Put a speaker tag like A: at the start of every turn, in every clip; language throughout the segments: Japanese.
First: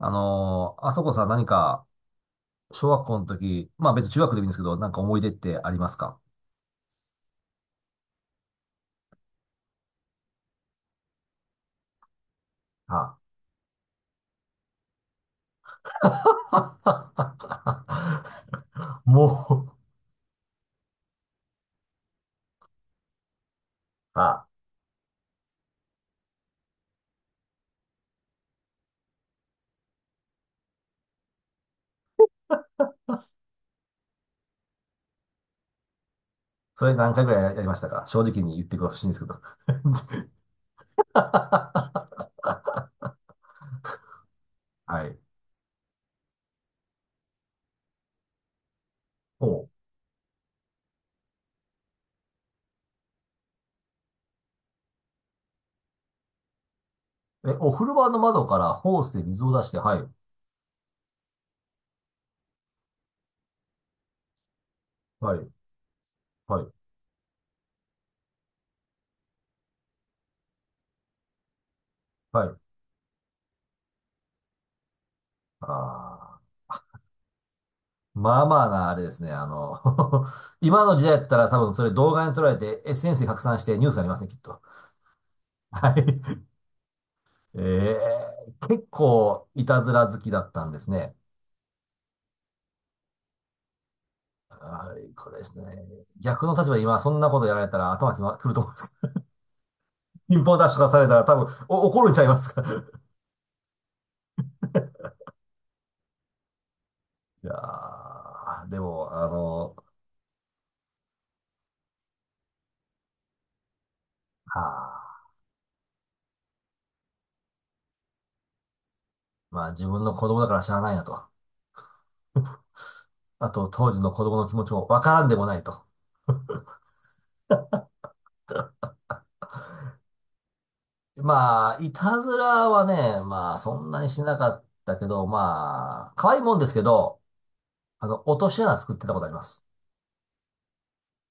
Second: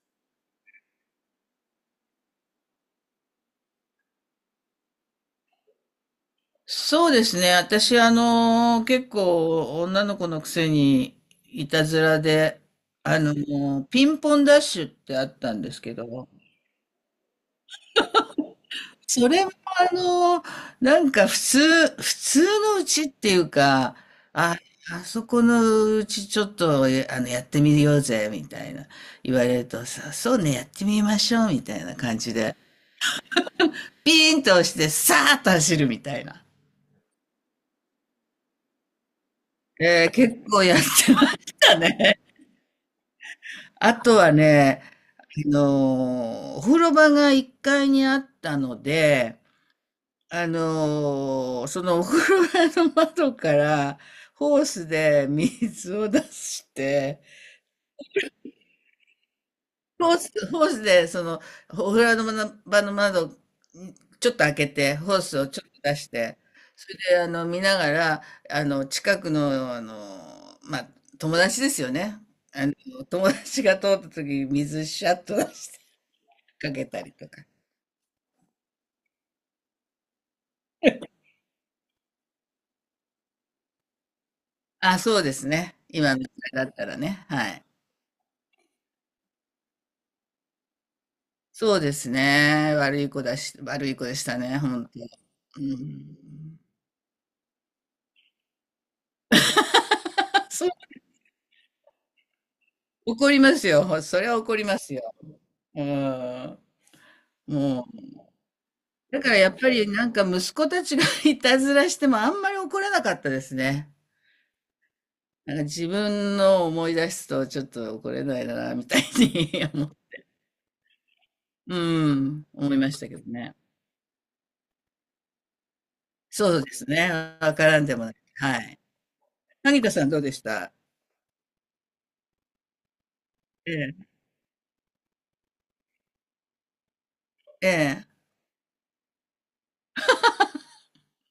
A: あそこさん何か、小学校の時、まあ別に中学でもいいんですけど、なんか思い出ってありますか？
B: そうですね。私、結構女の子のくせにいたずらで、
A: あ、
B: ピンポンダッシュってあったんですけど、
A: はあ。
B: それも
A: もう、
B: あの、なんか普通のうちっていうか、
A: あ、
B: あ、あそこのうちちょっと、えあの、やってみようぜ、みたいな言われるとさ、そうね、やってみましょう、みたいな感じで、ピーンと押して、さーっと走るみたいな。
A: それ何回ぐらいやりましたか、正直に言ってほしいんですけど。
B: 結構やって ましたね。
A: は
B: あとはね、
A: い。
B: お風呂場が1階にあったので、
A: お、
B: そのお風呂場の窓からホースで水を出して、
A: え、お風呂場の窓からホースで水を出して、はい、
B: ホースでそのお風呂場の窓、ちょっと開けて、ホー
A: は
B: スを
A: い、
B: ちょっと出して、
A: はい、
B: それで見ながら、近くの、まあ、友達ですよね。
A: はい。
B: あの友達が通った時に水シャッと出して
A: ああ、
B: かけたりとか。
A: まあまあな、あれですね。今の時代だったら多分それ動画に撮られて SNS で拡散してニュースになりますね、きっと。
B: あ、そうですね。
A: は
B: 今の時
A: い。
B: 代だったらね、は
A: え
B: い。
A: え、結構いたずら好きだったんですね。
B: そうですね。悪い子だし悪い子でしたね、本当。
A: はい、これです
B: う
A: ね。逆の
B: ん。
A: 立場で今そんなことやられたら頭くると思うんですけど、ピン ポンダ
B: そ
A: ッ
B: う、
A: シュとかされたら多分お怒るんちゃいますか。い
B: 怒りますよ。それは怒りますよ。うーん。も
A: や
B: う、
A: ーでも、
B: だからやっぱりなんか息子たちが いたずらしてもあんまり怒らなかったですね。
A: はあ、
B: なんか自分の思い出すとちょっと怒れないなみたいに
A: まあ
B: 思
A: 自
B: う、
A: 分の子供だから知らないなと。
B: うーん、思いましたけど
A: あ
B: ね。
A: と当時の子供の気持ちもわからんでもないと。
B: そうですね、わからんでもない。はい。萩田さんどうでした？
A: まあ、いたずらはね、まあ
B: え
A: そんなに
B: え、
A: しなかったけど、まあ、可愛いもんですけど、
B: え
A: 落とし穴作ってたことあります。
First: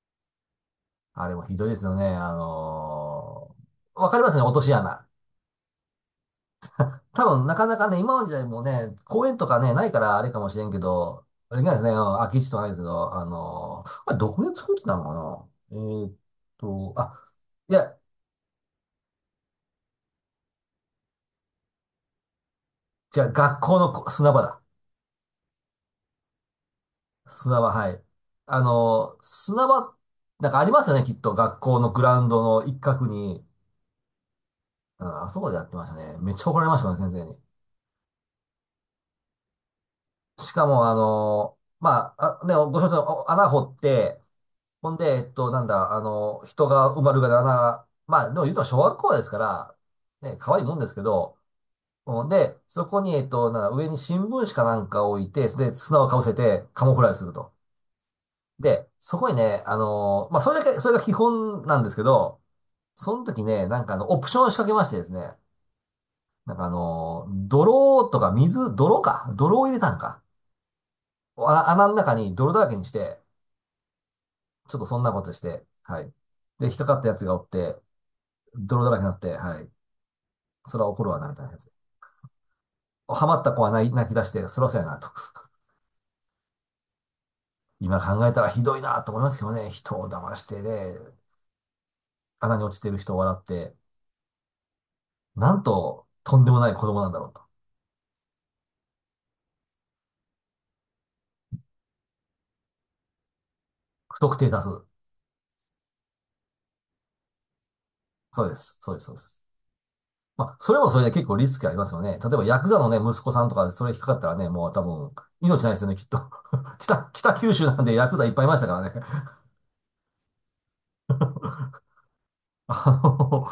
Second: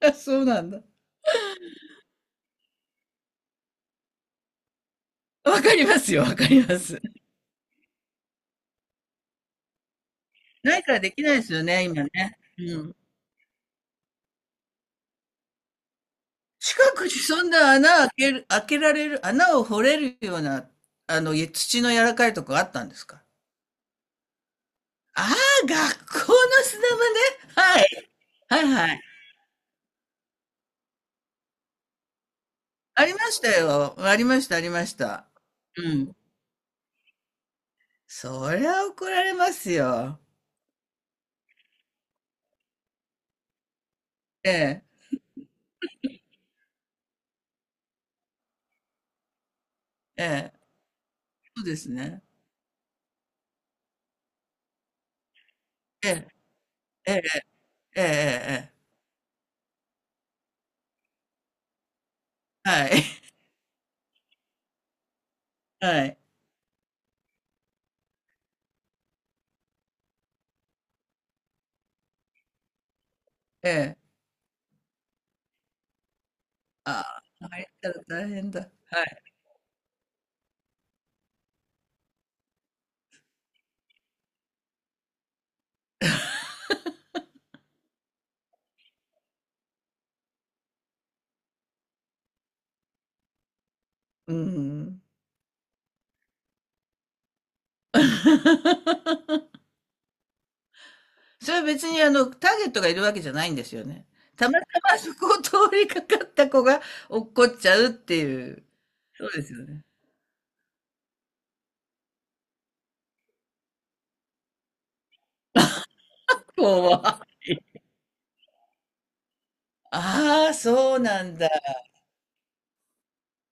B: え。あ、そうなんだ。
A: あれもひどいですよね。わかりますね、落とし穴。
B: わかりますよ、わかります。
A: 多分、なかなかね、今の時代もね、公園とかね、ないからあれかもしれん
B: な
A: け
B: いからでき
A: ど、
B: ないです
A: あれ
B: よ
A: ないです
B: ね、
A: ね、うん、
B: 今ね。
A: 空き地とかないで
B: う
A: すけ
B: ん。
A: ど、あれ、どこで作ってたのかな、
B: 近
A: と、
B: くに
A: あ、
B: そんな
A: いや、
B: 穴開ける、開けられる、穴を掘れるような、い土の柔らかいとこあったんです
A: じ
B: か？
A: ゃあ学校の砂場だ。
B: ああ、学校の砂場ね。
A: 砂場、
B: は
A: はい。
B: い。はいはい。
A: 砂場、なんかありますよね、きっと。学校のグラウンドの一角
B: ありまし
A: に。
B: たよ。ありました、ありまし
A: うん、
B: た。
A: あそこでやって
B: う
A: ました
B: ん。
A: ね。めっちゃ怒られましたね、先生に。
B: そりゃ怒られますよ。
A: しかも、まあ、あ、ね、ご承知のお穴掘って、
B: ええ、
A: ほんで、えっと、なんだ、あの、人が埋まるがな穴、まあ、でも言うと小学校ですか
B: え
A: ら、ね、可
B: え。
A: 愛いもんですけど、
B: そうですね。
A: うんで、そこに、えっと、なんだ、上に新聞紙かなんかを置いて、それで砂を
B: え
A: かぶ
B: え、
A: せてカモフラー
B: え
A: ジュ
B: え、
A: すると。
B: ええ、ええ。ええ。
A: で、そこにね、まあ、それだけ、それが基本なんですけど、
B: はい。
A: その 時ね、オプションを仕掛けましてですね、
B: はい。
A: 泥とか水、泥か、泥を入れたんか。あ、穴の中に泥だらけにして、
B: ええ。
A: ちょっとそんなことして、はい。で、引っかか
B: あ
A: ったやつがおっ
B: あ、入っ
A: て、
B: たら大変だ。
A: 泥だらけ
B: は
A: になっ
B: い。
A: て、はい。それは怒るわな、みたいなやつ。ハマった子は泣き泣き出して、そろそろやな、と。今考えたらひどいな、と思いますけどね。人を騙してね、穴に落ちてる人を笑って、
B: うん。
A: なんと、とんでもない子供なんだろうと。
B: それは別にターゲットがいるわけじゃないんですよね。
A: 不特定
B: た
A: 多
B: また
A: 数。
B: まそこを通りかかった子が落っこっちゃうって
A: そう
B: い
A: で
B: う。
A: す。そうです。そうで
B: そう
A: す。
B: ですよね。
A: まあ、それもそれで結構リスクありますよね。例えば、ヤクザのね、息子さんとかでそれ引っかかったらね、もう多分、命ないですよね、きっと。
B: こうは。
A: 北九州なんでヤクザいっぱいいましたからね。
B: ああ、そうなんだ。
A: あの、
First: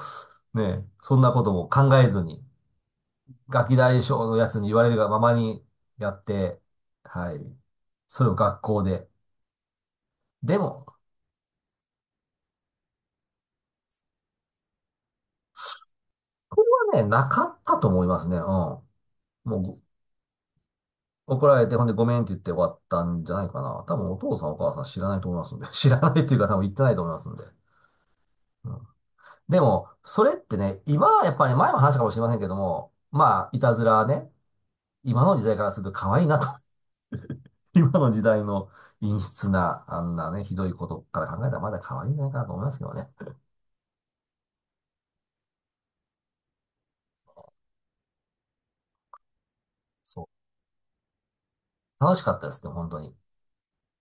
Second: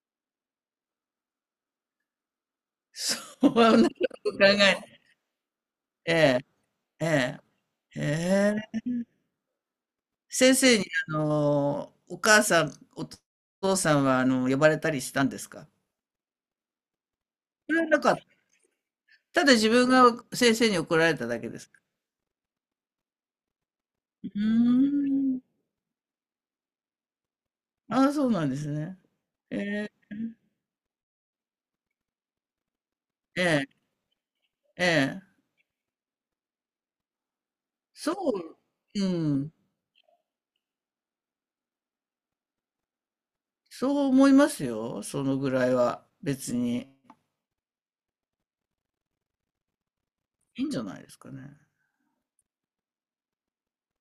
A: ねえ、そんなことも考えずに、
B: そう
A: ガ
B: は、
A: キ
B: なんか考
A: 大将のやつに言われ
B: え。
A: るがままにや
B: え
A: っ
B: え、
A: て、
B: え
A: はい。
B: え、
A: それを
B: え
A: 学校
B: え。
A: で。
B: 先
A: で
B: 生
A: も、
B: にお母さん、お父さんは呼ばれたりしたんですか？
A: ね、なかっ
B: そ
A: た
B: れは
A: と
B: な
A: 思い
B: か、
A: ますね。うん。も
B: ただ自
A: う、
B: 分が先生に怒られただ
A: 怒
B: け
A: ら
B: で
A: れ
B: す。
A: て、ほんでごめんって言って終わったんじゃないかな。多分お
B: う
A: 父さんお母さん知らないと思
B: ー
A: い
B: ん。
A: ますんで。知らないっていうか多分言ってないと思いますんで。
B: ああ、そうなんです
A: うん。
B: ね。え
A: でも、
B: え、
A: それってね、今はやっぱり前も話したかもしれませんけども、
B: え
A: まあ、い
B: え、
A: たずらはね、
B: ええ。
A: 今の時代からすると可愛いなと、今の
B: そ
A: 時代の
B: う、う
A: 陰湿
B: ん。
A: な、あんなね、ひどいことから考えたらまだ可愛いんじゃないかなと思いますけどね。
B: そう思いますよ、そのぐらいは。別に。
A: そ
B: いいんじゃないですかね。
A: う。楽しかったですね、本当に。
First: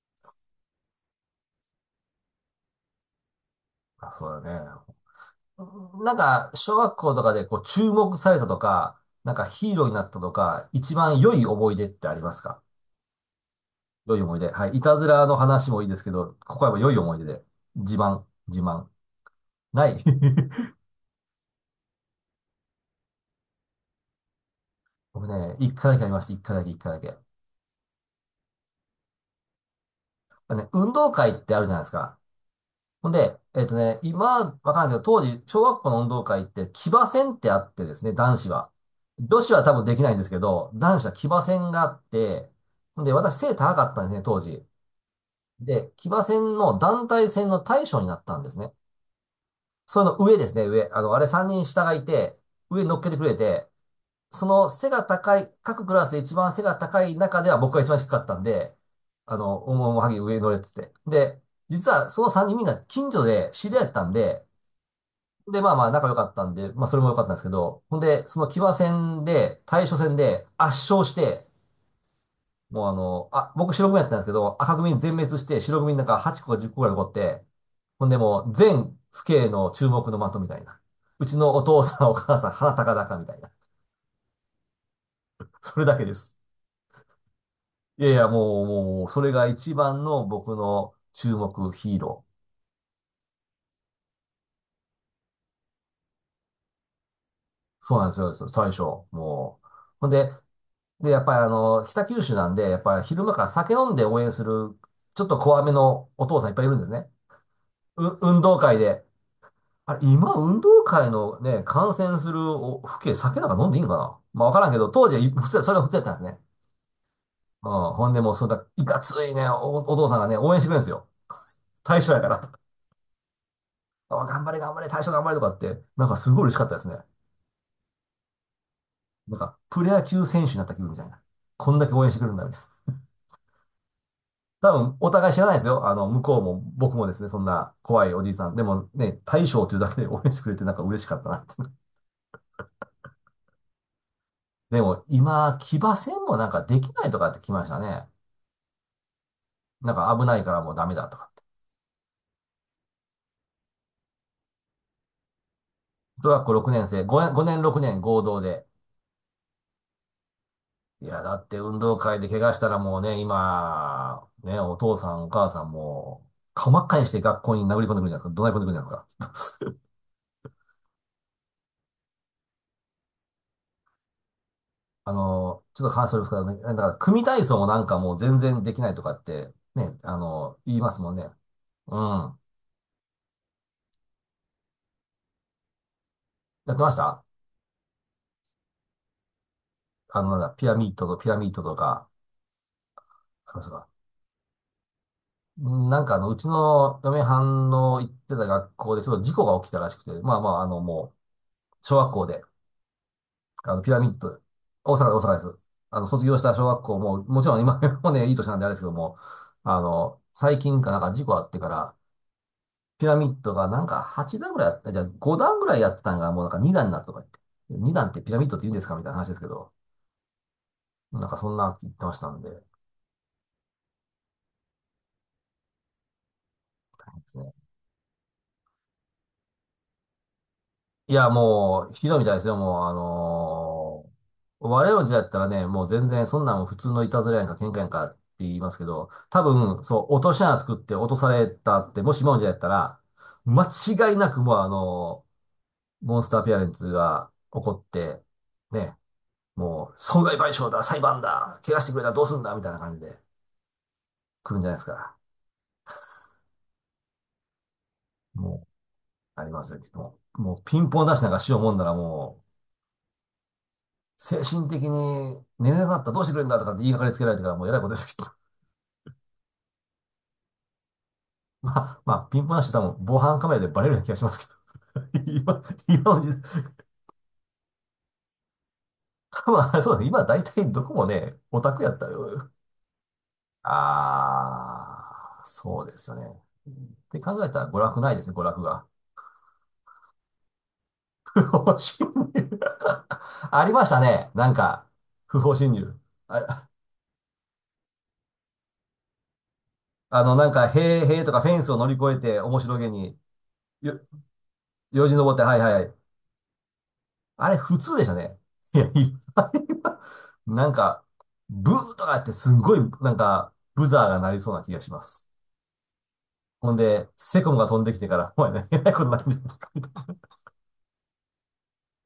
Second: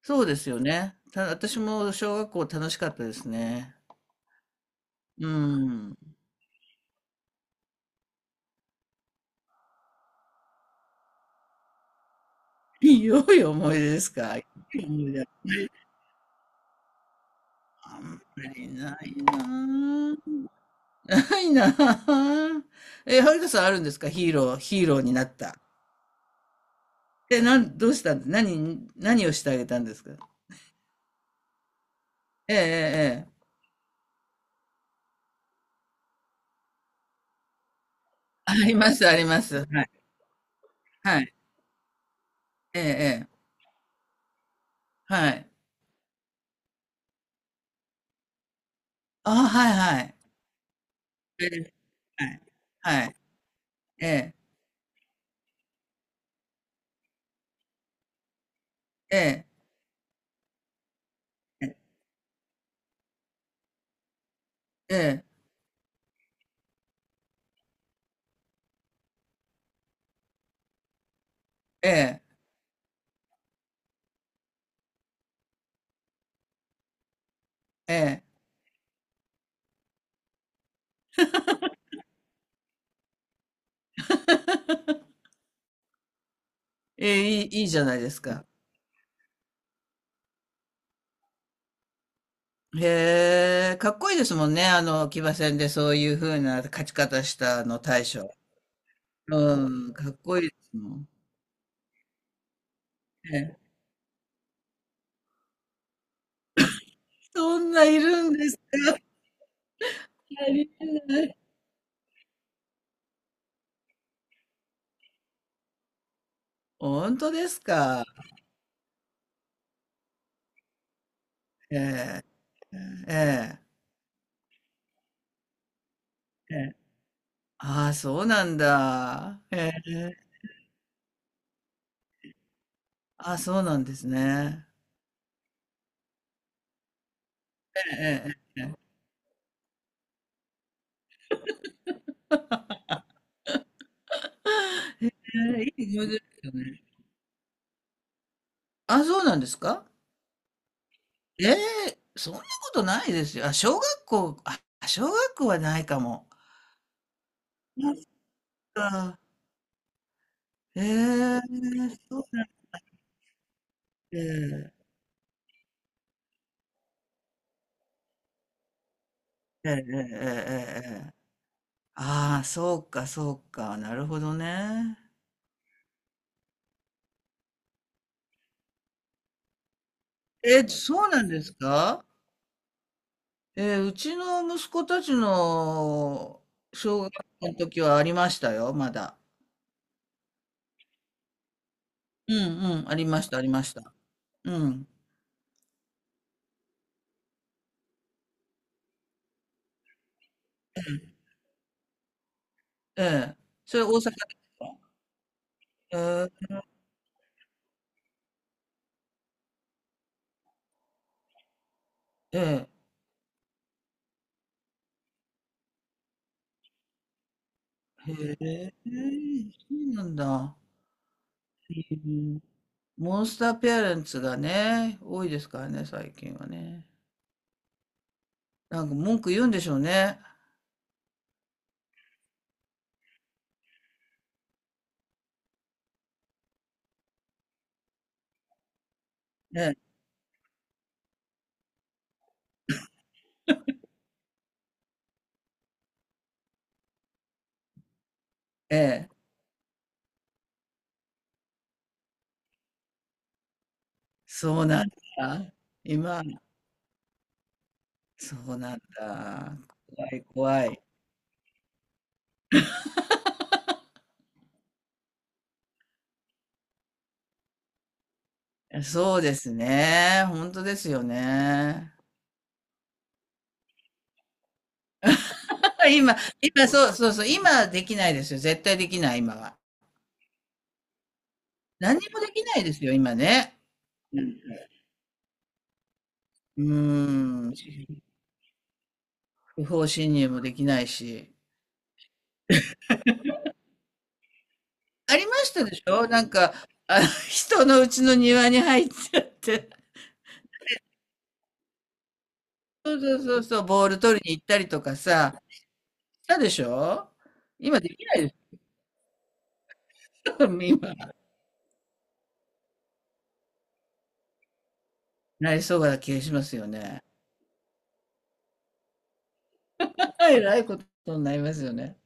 B: そうですよね。た、私も小学校楽しかったですね。
A: あ、そうだね。
B: うん。
A: なんか、小学校とかでこう注目されたとか、なんかヒーローになったとか、一番良い思い出ってありますか？
B: 良い思い出です
A: 良い思
B: か？良
A: い出。はい。い
B: い
A: たず
B: 思い
A: ら
B: 出、
A: の話もいいですけど、ここはやっぱ良い思い出で。自
B: あん
A: 慢、
B: ま
A: 自
B: り
A: 慢。
B: ないな
A: ない。
B: ぁ。ないなぁ。え、はるかさんあるんですか？ヒーロー、ヒーローにな
A: 僕
B: っ
A: ね、
B: た。
A: 一回だけありました。一回だけ、一回だけ。
B: で、なん、どうしたんです、何、何をしてあげたんですか？
A: ね、運動会ってあるじゃないですか。
B: ええええ
A: ほん
B: え
A: で、
B: え。
A: 今、わかんないけど、当時、小学校の運動会って、騎馬戦ってあってですね、男子
B: あ
A: は。
B: りますあり
A: 女
B: ま
A: 子は
B: す。
A: 多
B: は
A: 分
B: い。
A: できないんですけど、男子は
B: は
A: 騎
B: い。
A: 馬戦があって、
B: ええ
A: ほんで、
B: え
A: 私
B: え。
A: 背高かったんですね、当時。
B: はい。
A: で、騎馬戦の団体戦の大将になったんですね。
B: ああ、はい
A: そ
B: は
A: れの
B: い。
A: 上ですね、上。あれ
B: え
A: 3人
B: え。
A: 下がい
B: は
A: て、
B: い。
A: 上に乗っ
B: は
A: け
B: い。
A: てくれて、
B: ええ。
A: その背が高い、各クラスで一番背が高い中では僕が一番低かったんで、
B: え
A: あ
B: え。
A: の、おもおもはぎ上に乗れって言って。で、実はその3人みんな近所で知り合いだったんで、
B: ええ。
A: で、まあまあ仲良かったんで、まあそれも良かったんですけど、ほんで、その騎馬戦で、対処戦で圧勝して、
B: ええ。
A: もう僕白組やったんですけど、赤組全滅して白組なんか8個か10個ぐらい残って、
B: え
A: ほんで
B: え。
A: もう全父兄の注目の的みたいな。うちのお父さんお母さん鼻高々みたいな。それだけです。
B: ええ、いい、いいじゃない
A: いや
B: で
A: い
B: す
A: や、
B: か。
A: もう、もう、それが一番の僕の注目ヒーロー。
B: へえ、かっこいいですもんね、騎馬戦でそういう風な勝ち方したあの
A: そう
B: 大
A: なんです
B: 将。
A: よ、そう大将。もう。
B: うん、
A: ほ
B: か
A: ん
B: っ
A: で、
B: こいいですもん。
A: で、やっぱり北九州なんで、やっぱり昼間
B: え
A: から
B: え。
A: 酒飲んで応援する、ちょっと怖めのお父さんいっぱいいるんですね。
B: そんないるん
A: 運
B: です
A: 動会
B: か？
A: で。あれ、今、
B: 足
A: 運
B: り
A: 動会
B: ない。
A: のね、観戦するお、父兄、酒なんか飲んでいいのかな、まあ、わからんけど、当時はい普通、それが普通やったんですね。
B: 本当です
A: うん。
B: か？
A: ほんでもう、そんな、いかついね、お父さんがね、応援してくれるんですよ。大将や
B: え
A: から。
B: え、ええ、
A: あ、頑張れ、頑張れ、大将頑張れとかって、なんかすごい嬉
B: え
A: しかった
B: え。
A: ですね。
B: ああ、そうなん
A: なん
B: だ。え
A: か、
B: え、
A: プロ野球選手になった気分みたいな。こんだけ応援してくれるんだ、みたいな。
B: ああ、そうなんですね。
A: 多分、お互い知らないですよ。向こうも、僕もですね、そんな怖いお
B: え
A: じいさん。
B: え、
A: でもね、大将というだけで応援してくれてなんか嬉しかったなって。でも、今、
B: ええ、
A: 騎
B: い
A: 馬
B: い思い
A: 戦
B: 出で
A: もな
B: す
A: ん
B: よ
A: かで
B: ね。
A: きないとかって聞きましたね。
B: あ、そうなんですか？
A: なんか危ないからもうダメだとかって。
B: ええ、そんなことないですよ。あ、小学校、あ、小学校はないか
A: 小
B: も。
A: 学校6年生、5、年6
B: なん
A: 年合同で。
B: か、え
A: いや、だ
B: え、
A: って運動会
B: そう、
A: で怪我したらもうね、今、ね、お父さんお母さんも、顔真っ赤にして学校に殴り込んでくるんじゃないですか。怒鳴り込んでくるんじゃないですか。
B: ええ、ええ、ええ、ええ。ああ、そうか、そうか。なるほどね。
A: ちょっと話しておりますけどね、だから組体操もなんかもう全然できないとかって、ね、
B: え、
A: 言います
B: そう
A: もん
B: な
A: ね。
B: んです
A: う
B: か？
A: ん。
B: えー、うちの息子たちの
A: やってまし
B: 小学
A: た、
B: 校の時はありましたよ、まだ。
A: あの、なんだ、ピラミッドとピラミッドとか、
B: うんうん、ありました、あり
A: ありま
B: ま
A: した
B: し
A: か？
B: た。うん。
A: うん、うちの嫁はんの行ってた学校でちょっと事故が起きたらしくて、まあまあ、もう、小学校で、
B: ええ。それ大
A: ピ
B: 阪
A: ラミ
B: で
A: ッド、
B: すか？
A: 大阪、大阪です。卒業し
B: え
A: た小学校も、もちろん今 もね、いい年なんであれですけども、最近かなんか事故あってから、
B: え、え
A: ピラミッドがなんか8段ぐらいあった、じゃあ5段ぐらいやってたんがもうなんか2段になったとか言って、2段
B: え、
A: ってピラミッドって言
B: へ
A: うんですかみたいな話ですけ
B: え、
A: ど、
B: そうなんだ。
A: なんかそんな言って
B: う
A: ました
B: ん、
A: んで、で
B: モンスターペアレンツがね、多いですからね、最近はね。
A: すね。
B: なんか文句言うんでしょうね。
A: いや、もう、ひどいみたいですよ、もう、我々の時代だったらね、もう全然そんなん普通のいたずらやんか喧嘩やんかって言いますけど、多
B: ええ、
A: 分、そう、落とし穴作って落とされたって、もし今の時代だったら、間違いなくもうモンスターペアレンツが起こって、
B: え
A: ね、
B: え、
A: もう、損害賠償だ、裁判だ、怪我してくれたらどうすんだ、みたいな感じで来るん
B: そう
A: じゃないです
B: なん
A: か。
B: だ。今、そう
A: も
B: なん
A: う、あり
B: だ。
A: ますよ、きっと
B: 怖
A: も
B: い、
A: う。もう
B: 怖
A: ピ
B: い。
A: ンポン出しなんかしようもんならもう、精神的に寝れなかったらどうしてくれるんだとかって言いがかりつけられてからもうえらいことです、きっと。
B: え、そうですね。本当ですよ
A: ま
B: ね。
A: あ、まあ、ピンポン出し多分防犯カメラでバレるような気がしますけど。今、今
B: 今、
A: の時代、
B: 今、そうそうそう、今できないですよ。絶対できない、今
A: 多
B: は。
A: 分あれそうですね。今大体どこもね、オタクやっ
B: 何
A: た
B: にもでき
A: よ。
B: ないですよ、今ね。
A: ああ、そうですよね。
B: う
A: って考え
B: ーん。
A: たら娯楽ないですね、娯楽が。
B: 不法侵入もできないし。
A: 不法侵入 ありましたね。なんか、
B: ありま
A: 不
B: し
A: 法
B: た
A: 侵
B: でし
A: 入。
B: ょなんか、
A: あ、
B: 人の家の庭に入っちゃって。
A: なんか、塀とかフェンスを乗り越えて、面白げ
B: そうそ
A: に、
B: うそうそう、ボー
A: よ、
B: ル取りに行ったりとか
A: よじ登っ
B: さ、
A: て、はい
B: し
A: はいはい。
B: たでしょ？
A: あれ、普
B: 今で
A: 通で
B: き
A: した
B: ないで
A: ね。
B: す
A: いや、いや
B: よ、
A: なん
B: 今。
A: か、ブーとかやって、すんごい、なんか、ブザーが鳴りそうな気がします。
B: なりそうな気がしますよ
A: ほん
B: ね。
A: で、セコムが飛んできてから、お前ね、えらいことになるんじゃないか？
B: えらいことになりますよね。